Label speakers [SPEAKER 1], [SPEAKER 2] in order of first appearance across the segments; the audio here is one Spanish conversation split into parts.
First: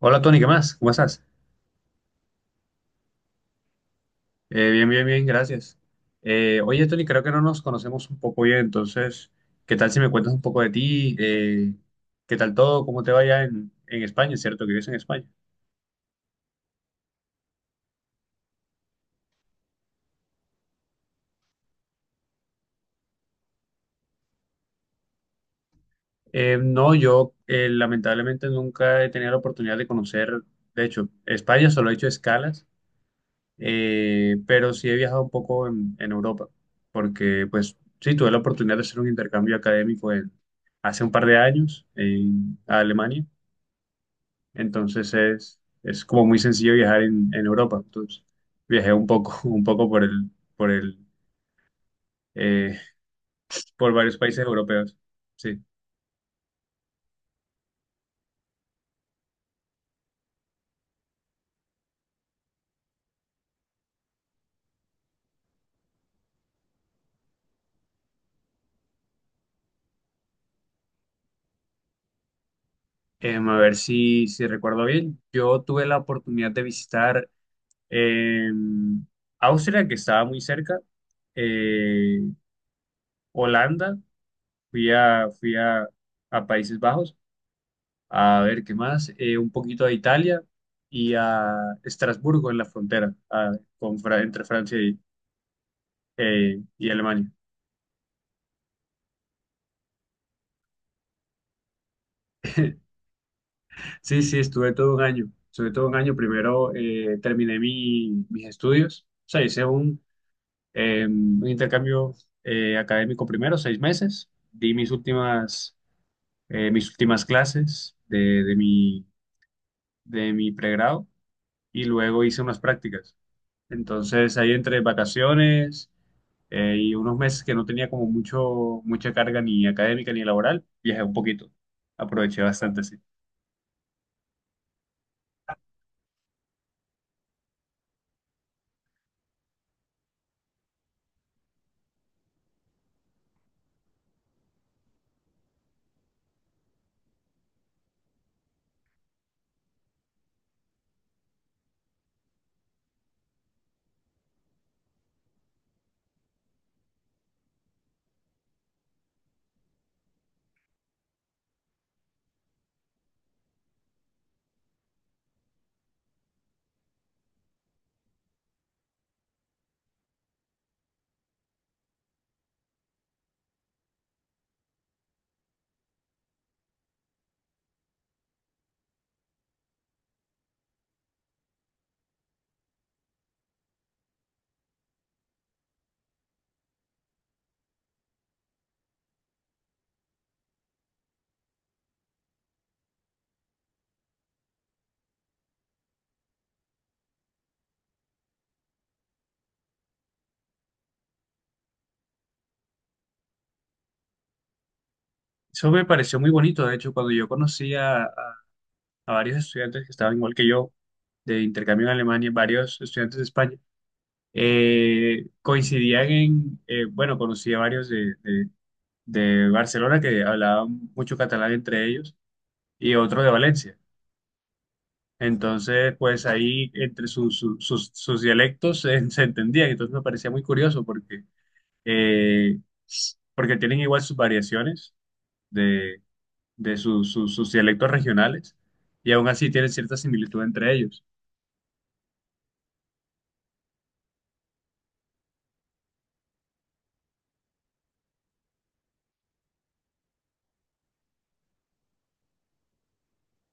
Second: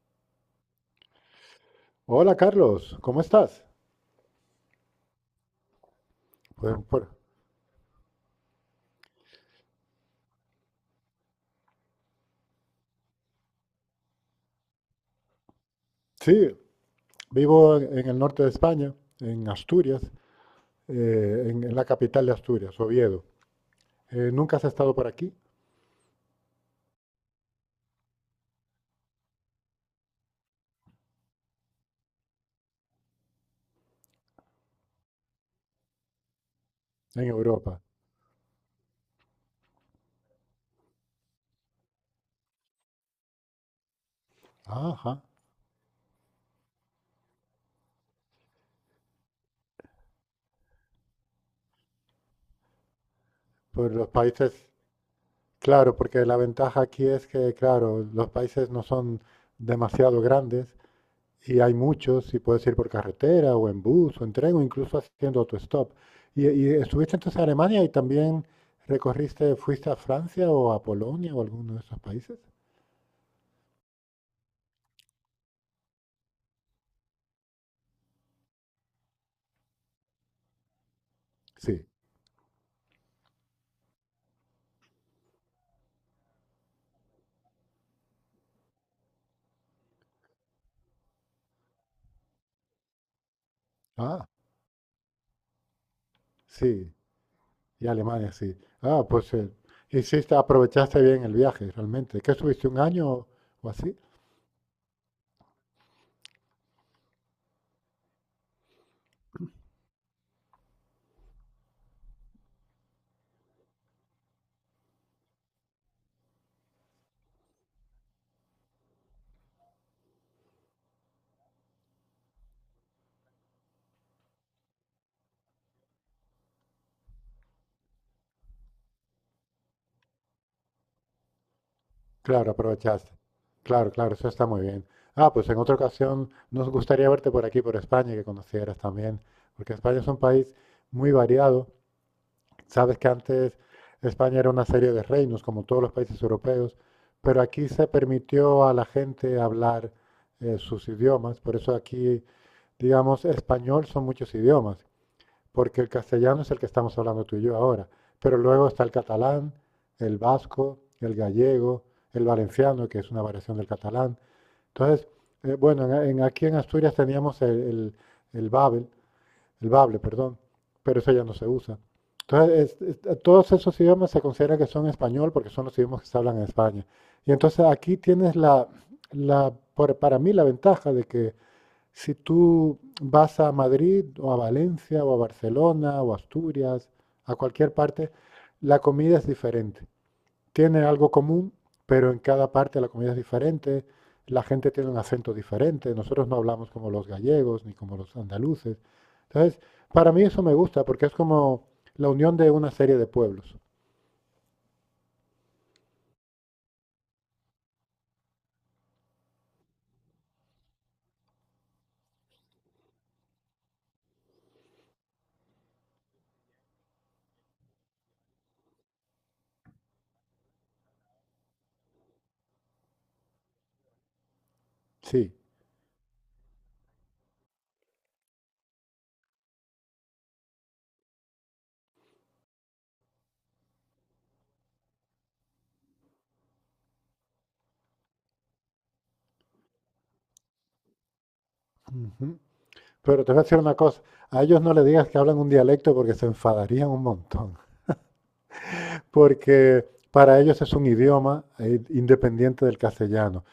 [SPEAKER 1] Hola Tony, ¿qué más? ¿Cómo estás?
[SPEAKER 2] Hola Carlos, ¿cómo estás?
[SPEAKER 1] Bien, bien, bien, gracias. Eh,
[SPEAKER 2] Pues,
[SPEAKER 1] oye Tony,
[SPEAKER 2] por-
[SPEAKER 1] creo que no nos conocemos un poco bien, entonces, ¿qué tal si me cuentas un poco de ti? ¿Qué tal todo? ¿Cómo te va allá en España? ¿Cierto que vives en España?
[SPEAKER 2] sí, vivo en el norte de España, en Asturias, en la capital de Asturias, Oviedo. ¿Nunca has estado por aquí,
[SPEAKER 1] No, yo lamentablemente nunca he tenido la oportunidad de conocer, de hecho, España solo he hecho escalas, pero sí he viajado un poco en Europa,
[SPEAKER 2] en
[SPEAKER 1] porque pues
[SPEAKER 2] Europa?
[SPEAKER 1] sí, tuve la oportunidad de hacer un hace un par de años en Alemania. Entonces
[SPEAKER 2] Ajá,
[SPEAKER 1] es como muy sencillo viajar en Europa. Entonces viajé un poco, un poco por el, eh,
[SPEAKER 2] por
[SPEAKER 1] por
[SPEAKER 2] los
[SPEAKER 1] varios países
[SPEAKER 2] países,
[SPEAKER 1] europeos. Sí.
[SPEAKER 2] claro, porque la ventaja aquí es que, claro, los países no son demasiado grandes. Y hay muchos, y puedes ir por carretera o en bus o en tren o incluso haciendo autostop. Y estuviste entonces en Alemania y también recorriste, fuiste a Francia o a Polonia o alguno de esos países.
[SPEAKER 1] A ver si recuerdo bien. Yo tuve la oportunidad de visitar em, Austria, que estaba muy cerca,
[SPEAKER 2] Sí.
[SPEAKER 1] eh, Holanda, fui a Países Bajos, a ver qué más. Un poquito a Italia y a Estrasburgo en la frontera,
[SPEAKER 2] Ah,
[SPEAKER 1] entre Francia y
[SPEAKER 2] sí.
[SPEAKER 1] Alemania.
[SPEAKER 2] Y Alemania, sí. Ah, pues hiciste, aprovechaste bien el viaje, realmente. ¿Qué estuviste un año o así?
[SPEAKER 1] Sí, sí, estuve todo un año. Estuve todo un año. Primero terminé mis estudios. O sea, hice un intercambio académico primero, 6 meses. Di mis últimas clases de mi, de mi pregrado y luego hice unas prácticas. Entonces, ahí entre vacaciones y unos meses que no tenía como mucho, mucha carga ni académica ni laboral, viajé un poquito. Aproveché
[SPEAKER 2] Claro,
[SPEAKER 1] bastante, sí.
[SPEAKER 2] aprovechaste. Claro, claro, eso está muy bien. Ah, pues en otra ocasión nos gustaría verte por aquí, por España, y que conocieras también, porque España es un país muy variado. Sabes que antes España era una serie de reinos, como todos los países europeos, pero aquí se permitió a la gente hablar sus idiomas, por eso aquí, digamos, español son muchos idiomas, porque el castellano es el que estamos hablando tú y yo ahora, pero luego está el catalán, el vasco, el gallego, el valenciano, que es una variación del catalán. Entonces, bueno, aquí en Asturias teníamos el Babel, el bable, perdón, pero eso ya no se usa. Entonces, todos esos idiomas se considera que son español porque son los idiomas que se hablan en España. Y entonces aquí tienes para mí la ventaja de que si tú vas a Madrid o a Valencia o a Barcelona o a Asturias, a cualquier parte, la comida es diferente. Tiene algo común, pero en cada parte la comida es diferente. La gente tiene un acento diferente. Nosotros no hablamos como los gallegos ni como los andaluces. Entonces, para mí eso me gusta porque es como la unión de una serie de pueblos.
[SPEAKER 1] Eso me pareció muy bonito, de hecho, cuando yo conocí a varios estudiantes que estaban igual que yo, de intercambio en Alemania, varios estudiantes de España, coincidían en, bueno, conocí a varios de Barcelona que hablaban mucho catalán entre ellos y otro de Valencia.
[SPEAKER 2] Sí.
[SPEAKER 1] Entonces, pues ahí entre sus dialectos se entendían, entonces me parecía muy curioso porque, eh, porque tienen igual sus variaciones de sus dialectos regionales y aún así tienen cierta similitud entre ellos.
[SPEAKER 2] Ujú. Pero te voy a decir una cosa, a ellos no le digas que hablan un dialecto porque se enfadarían un montón, porque para ellos es un idioma independiente del castellano.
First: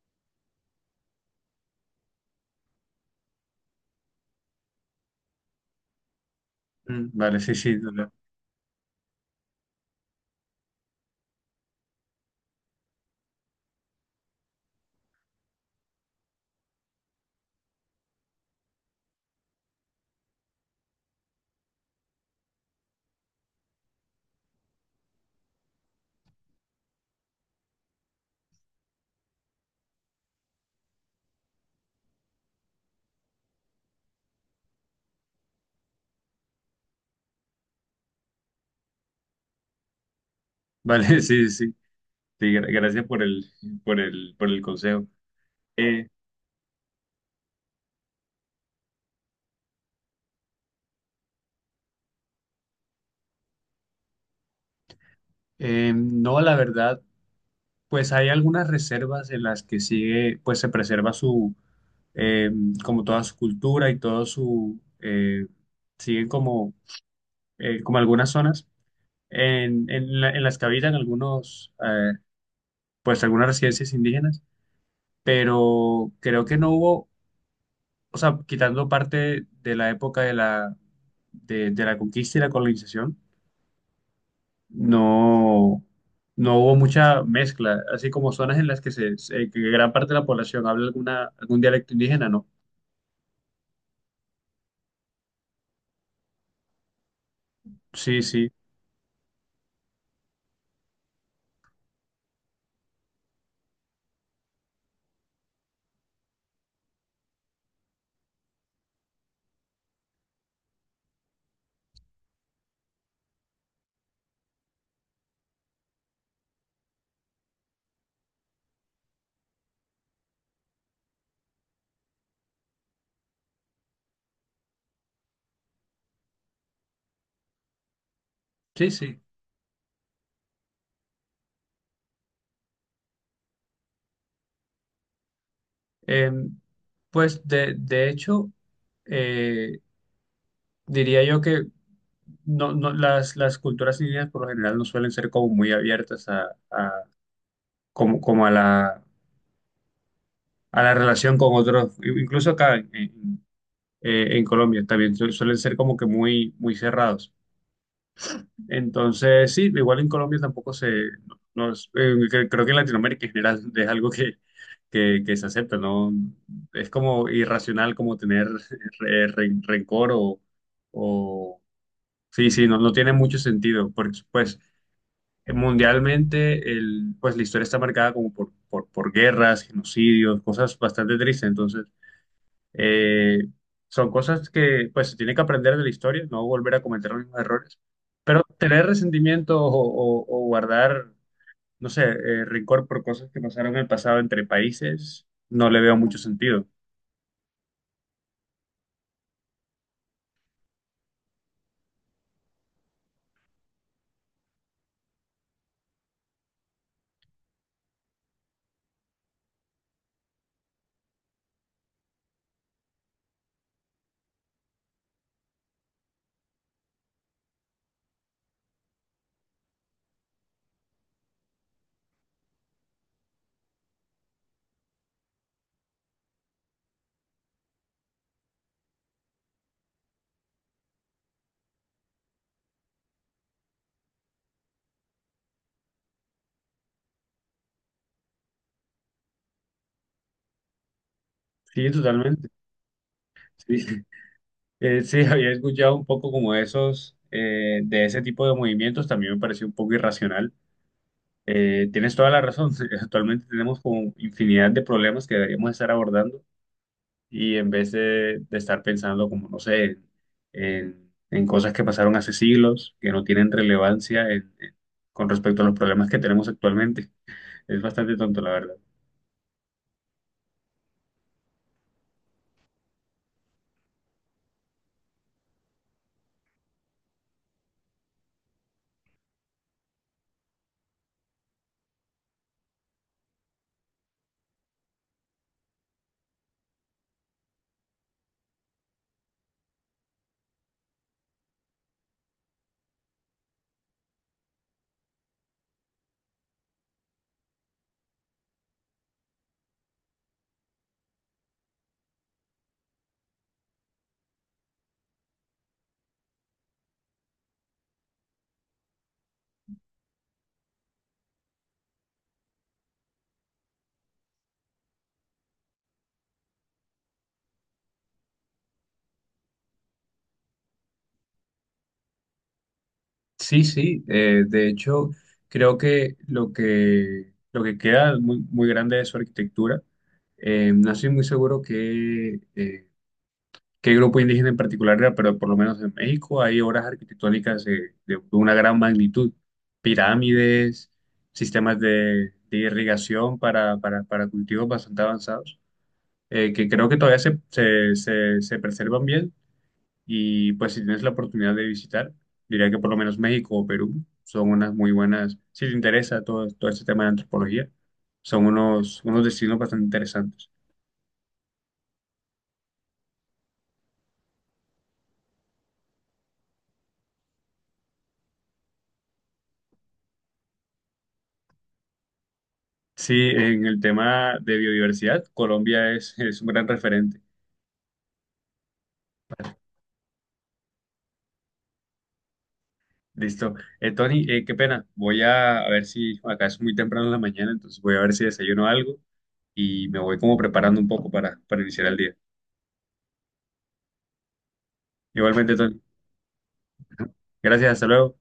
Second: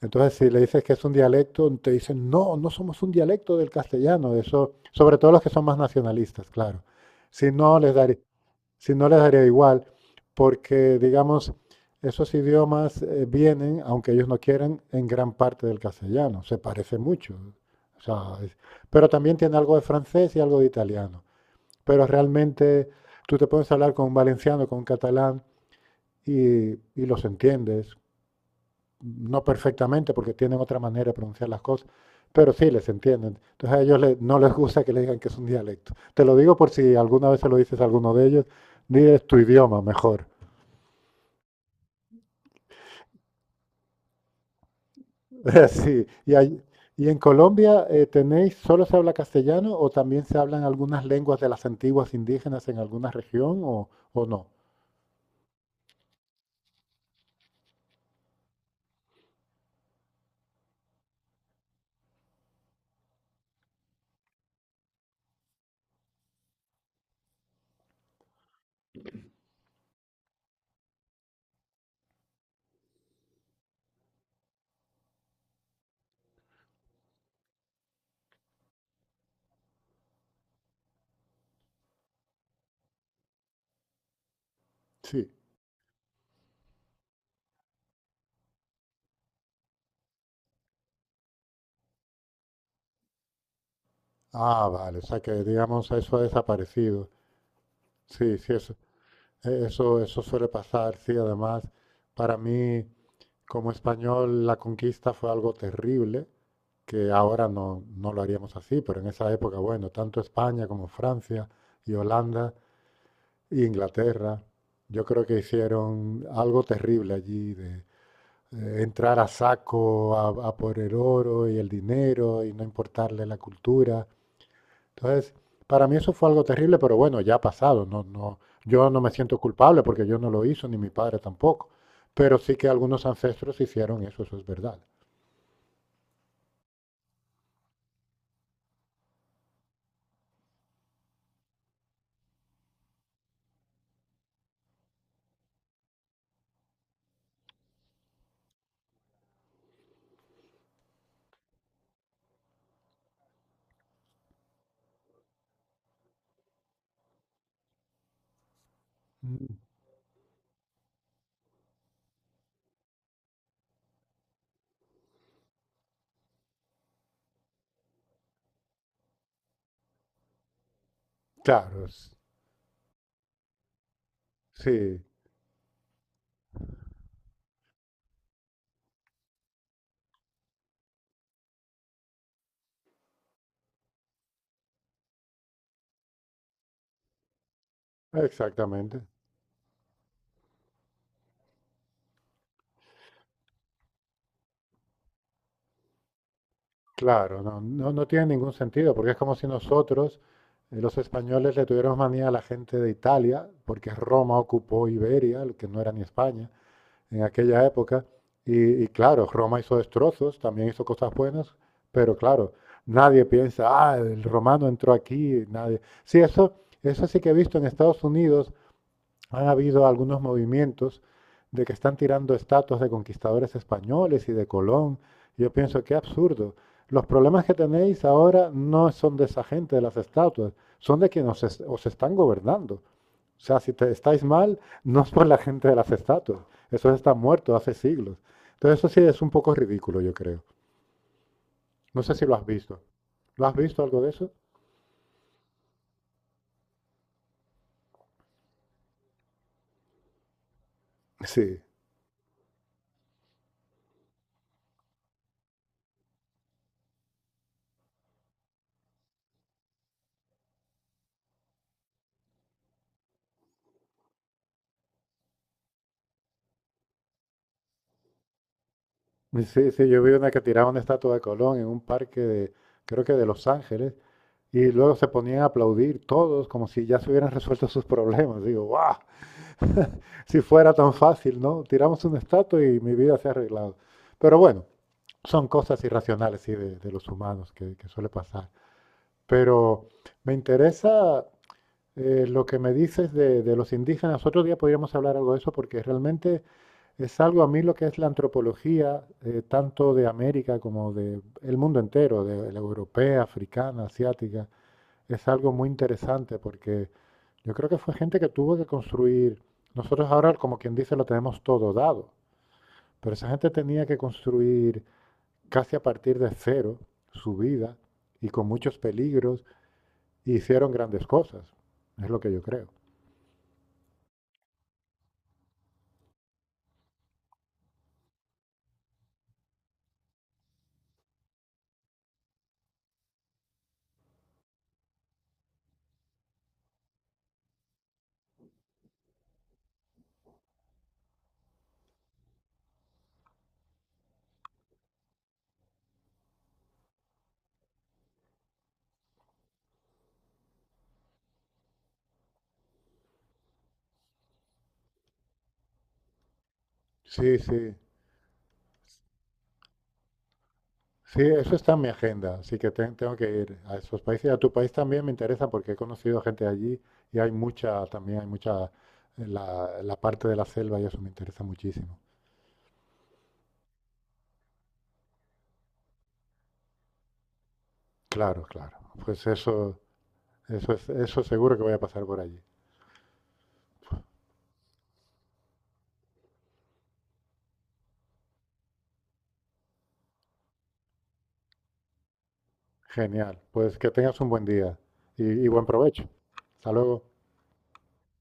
[SPEAKER 2] Entonces, si le dices que es un dialecto, te dicen, no, no somos un dialecto del castellano, eso, sobre todo los que son más nacionalistas, claro.
[SPEAKER 1] Vale,
[SPEAKER 2] Si
[SPEAKER 1] sí, sí,
[SPEAKER 2] no
[SPEAKER 1] no,
[SPEAKER 2] les
[SPEAKER 1] no.
[SPEAKER 2] daría, si no les daría igual, porque, digamos, esos idiomas vienen, aunque ellos no quieran, en gran parte del castellano, se parece mucho. O sea, es- pero también tiene algo de francés y algo de italiano. Pero realmente tú te puedes hablar con un valenciano, con un catalán y los entiendes, no perfectamente porque tienen otra manera de pronunciar las cosas, pero sí les entienden. Entonces a ellos le- no les gusta que les digan que es un dialecto. Te lo digo por si alguna vez se lo dices a alguno de ellos, diles tu idioma mejor.
[SPEAKER 1] Vale, sí, sí. Sí, gracias por por el consejo.
[SPEAKER 2] Sí,
[SPEAKER 1] Eh,
[SPEAKER 2] y, ahí- y en Colombia tenéis, ¿solo se habla castellano o también se hablan algunas lenguas de las antiguas indígenas en alguna región o no?
[SPEAKER 1] no, la verdad, pues hay algunas reservas en las que sigue, pues se preserva su, eh, como toda su cultura y todo su, siguen como, como algunas zonas en las que habitan algunos, pues algunas residencias indígenas, pero creo que no hubo, o sea, quitando parte de la época de la, de la conquista y la colonización,
[SPEAKER 2] Sí.
[SPEAKER 1] no, no hubo mucha mezcla, así como zonas en las que, que gran parte de la población habla alguna, algún dialecto indígena, no.
[SPEAKER 2] Ah, vale, o sea que digamos eso ha desaparecido.
[SPEAKER 1] Sí,
[SPEAKER 2] Sí,
[SPEAKER 1] sí,
[SPEAKER 2] sí, eso, eso, eso suele pasar, sí, además, para mí... Como español, la conquista fue algo terrible, que ahora no, no lo haríamos así, pero en esa época, bueno, tanto España como Francia y Holanda e Inglaterra, yo creo que hicieron algo terrible allí de entrar a saco a por el oro y el dinero y no importarle la cultura. Entonces, para mí eso fue algo terrible, pero bueno, ya ha pasado. No, no, yo
[SPEAKER 1] sí,
[SPEAKER 2] no me
[SPEAKER 1] sí.
[SPEAKER 2] siento culpable porque yo no lo hice, ni mi padre tampoco. Pero sí que algunos ancestros hicieron eso, eso es verdad.
[SPEAKER 1] Eh, pues de hecho, eh, diría yo que no, no, las culturas indígenas por lo general no suelen ser como muy abiertas como, como a la relación con otros, incluso acá en Colombia también suelen ser como que muy, muy cerrados. Entonces,
[SPEAKER 2] Mm,
[SPEAKER 1] sí, igual en Colombia tampoco se, no, creo que en Latinoamérica en general es algo que se acepta, ¿no? Es como irracional como tener rencor o,
[SPEAKER 2] claro, s-
[SPEAKER 1] sí, sí, no, no tiene mucho sentido, porque pues
[SPEAKER 2] sí,
[SPEAKER 1] mundialmente el, pues la historia está marcada como por guerras, genocidios, cosas bastante tristes, entonces... Eh, Son cosas que pues se tiene que aprender de la historia, no volver a cometer los mismos errores, pero tener
[SPEAKER 2] exactamente.
[SPEAKER 1] resentimiento o guardar, no sé, rencor por cosas que pasaron en el pasado entre países, no le veo mucho sentido.
[SPEAKER 2] Claro, no, no, no tiene ningún sentido, porque es como si nosotros, los españoles, le tuviéramos manía a la gente de Italia, porque Roma ocupó Iberia, lo que no era ni España, en aquella época. Y claro, Roma hizo destrozos, también hizo cosas buenas, pero claro, nadie piensa, ah, el romano entró aquí, nadie. Sí, eso sí que he visto en Estados Unidos. Han habido algunos movimientos de que están tirando estatuas de conquistadores españoles y de Colón. Yo pienso, qué absurdo. Los problemas que tenéis ahora no son de esa gente, de las estatuas, son de quienes os están gobernando. O sea, si te estáis mal, no es por la gente de las estatuas. Eso está muerto hace siglos. Entonces eso sí es un poco ridículo, yo creo.
[SPEAKER 1] Sí,
[SPEAKER 2] No sé si lo has
[SPEAKER 1] totalmente.
[SPEAKER 2] visto. ¿Lo has visto algo
[SPEAKER 1] Sí,
[SPEAKER 2] de eso?
[SPEAKER 1] Sí, había escuchado un poco como esos, de ese tipo de movimientos, también me pareció un poco irracional.
[SPEAKER 2] Sí.
[SPEAKER 1] Tienes toda la razón, actualmente tenemos como infinidad de problemas que deberíamos estar abordando y en vez de estar pensando como, no sé, en, en cosas que pasaron hace siglos, que no tienen relevancia con respecto a los problemas que tenemos actualmente. Es bastante tonto, la verdad.
[SPEAKER 2] Sí, sí, yo vi una que tiraba una estatua de Colón en un parque de, creo que de Los Ángeles, y luego se ponían a aplaudir todos como si ya se hubieran resuelto sus problemas. Digo, ¡guau! Si fuera tan fácil, ¿no? Tiramos una estatua y mi vida se ha arreglado. Pero bueno, son cosas irracionales sí, de los humanos que suele pasar. Pero me interesa lo que me dices de los indígenas. Otro día podríamos hablar algo de eso porque realmente es algo a mí lo que es la antropología, tanto de América como de el mundo entero, de la europea, africana, asiática es algo muy interesante porque yo creo que fue gente que tuvo que construir, nosotros ahora como quien dice lo tenemos todo dado, pero esa gente tenía que construir casi a partir de cero su vida y con muchos peligros y hicieron grandes cosas, es lo que yo creo.
[SPEAKER 1] Sí, sí, de hecho, creo que lo que queda muy, muy grande de su arquitectura, no estoy muy seguro que qué grupo indígena en particular era, pero por lo menos en México hay obras arquitectónicas, de una gran magnitud, pirámides, sistemas de irrigación para cultivos bastante avanzados, que creo que todavía se preservan bien, y pues si tienes la oportunidad de visitar, diría que por lo menos México o Perú son unas muy buenas, si te interesa todo, todo este tema de
[SPEAKER 2] Sí,
[SPEAKER 1] antropología,
[SPEAKER 2] sí,
[SPEAKER 1] son unos, unos destinos bastante interesantes.
[SPEAKER 2] sí, eso está en mi agenda, así que te- tengo que ir a esos países. A tu país también me interesa porque he conocido gente allí y hay mucha, también hay mucha, la parte de la selva y eso me interesa muchísimo.
[SPEAKER 1] Sí, en el tema de biodiversidad, Colombia es un gran referente.
[SPEAKER 2] Claro, claro. Pues eso es, eso seguro que voy a pasar por allí.
[SPEAKER 1] Listo. Tony, qué pena. Voy a ver si acá es muy temprano en la mañana, entonces voy a ver si desayuno algo y me voy como preparando un poco para iniciar el día.
[SPEAKER 2] Genial. Pues que tengas un buen día y
[SPEAKER 1] Igualmente,
[SPEAKER 2] buen
[SPEAKER 1] Tony.
[SPEAKER 2] provecho. Hasta luego.
[SPEAKER 1] Gracias, hasta luego.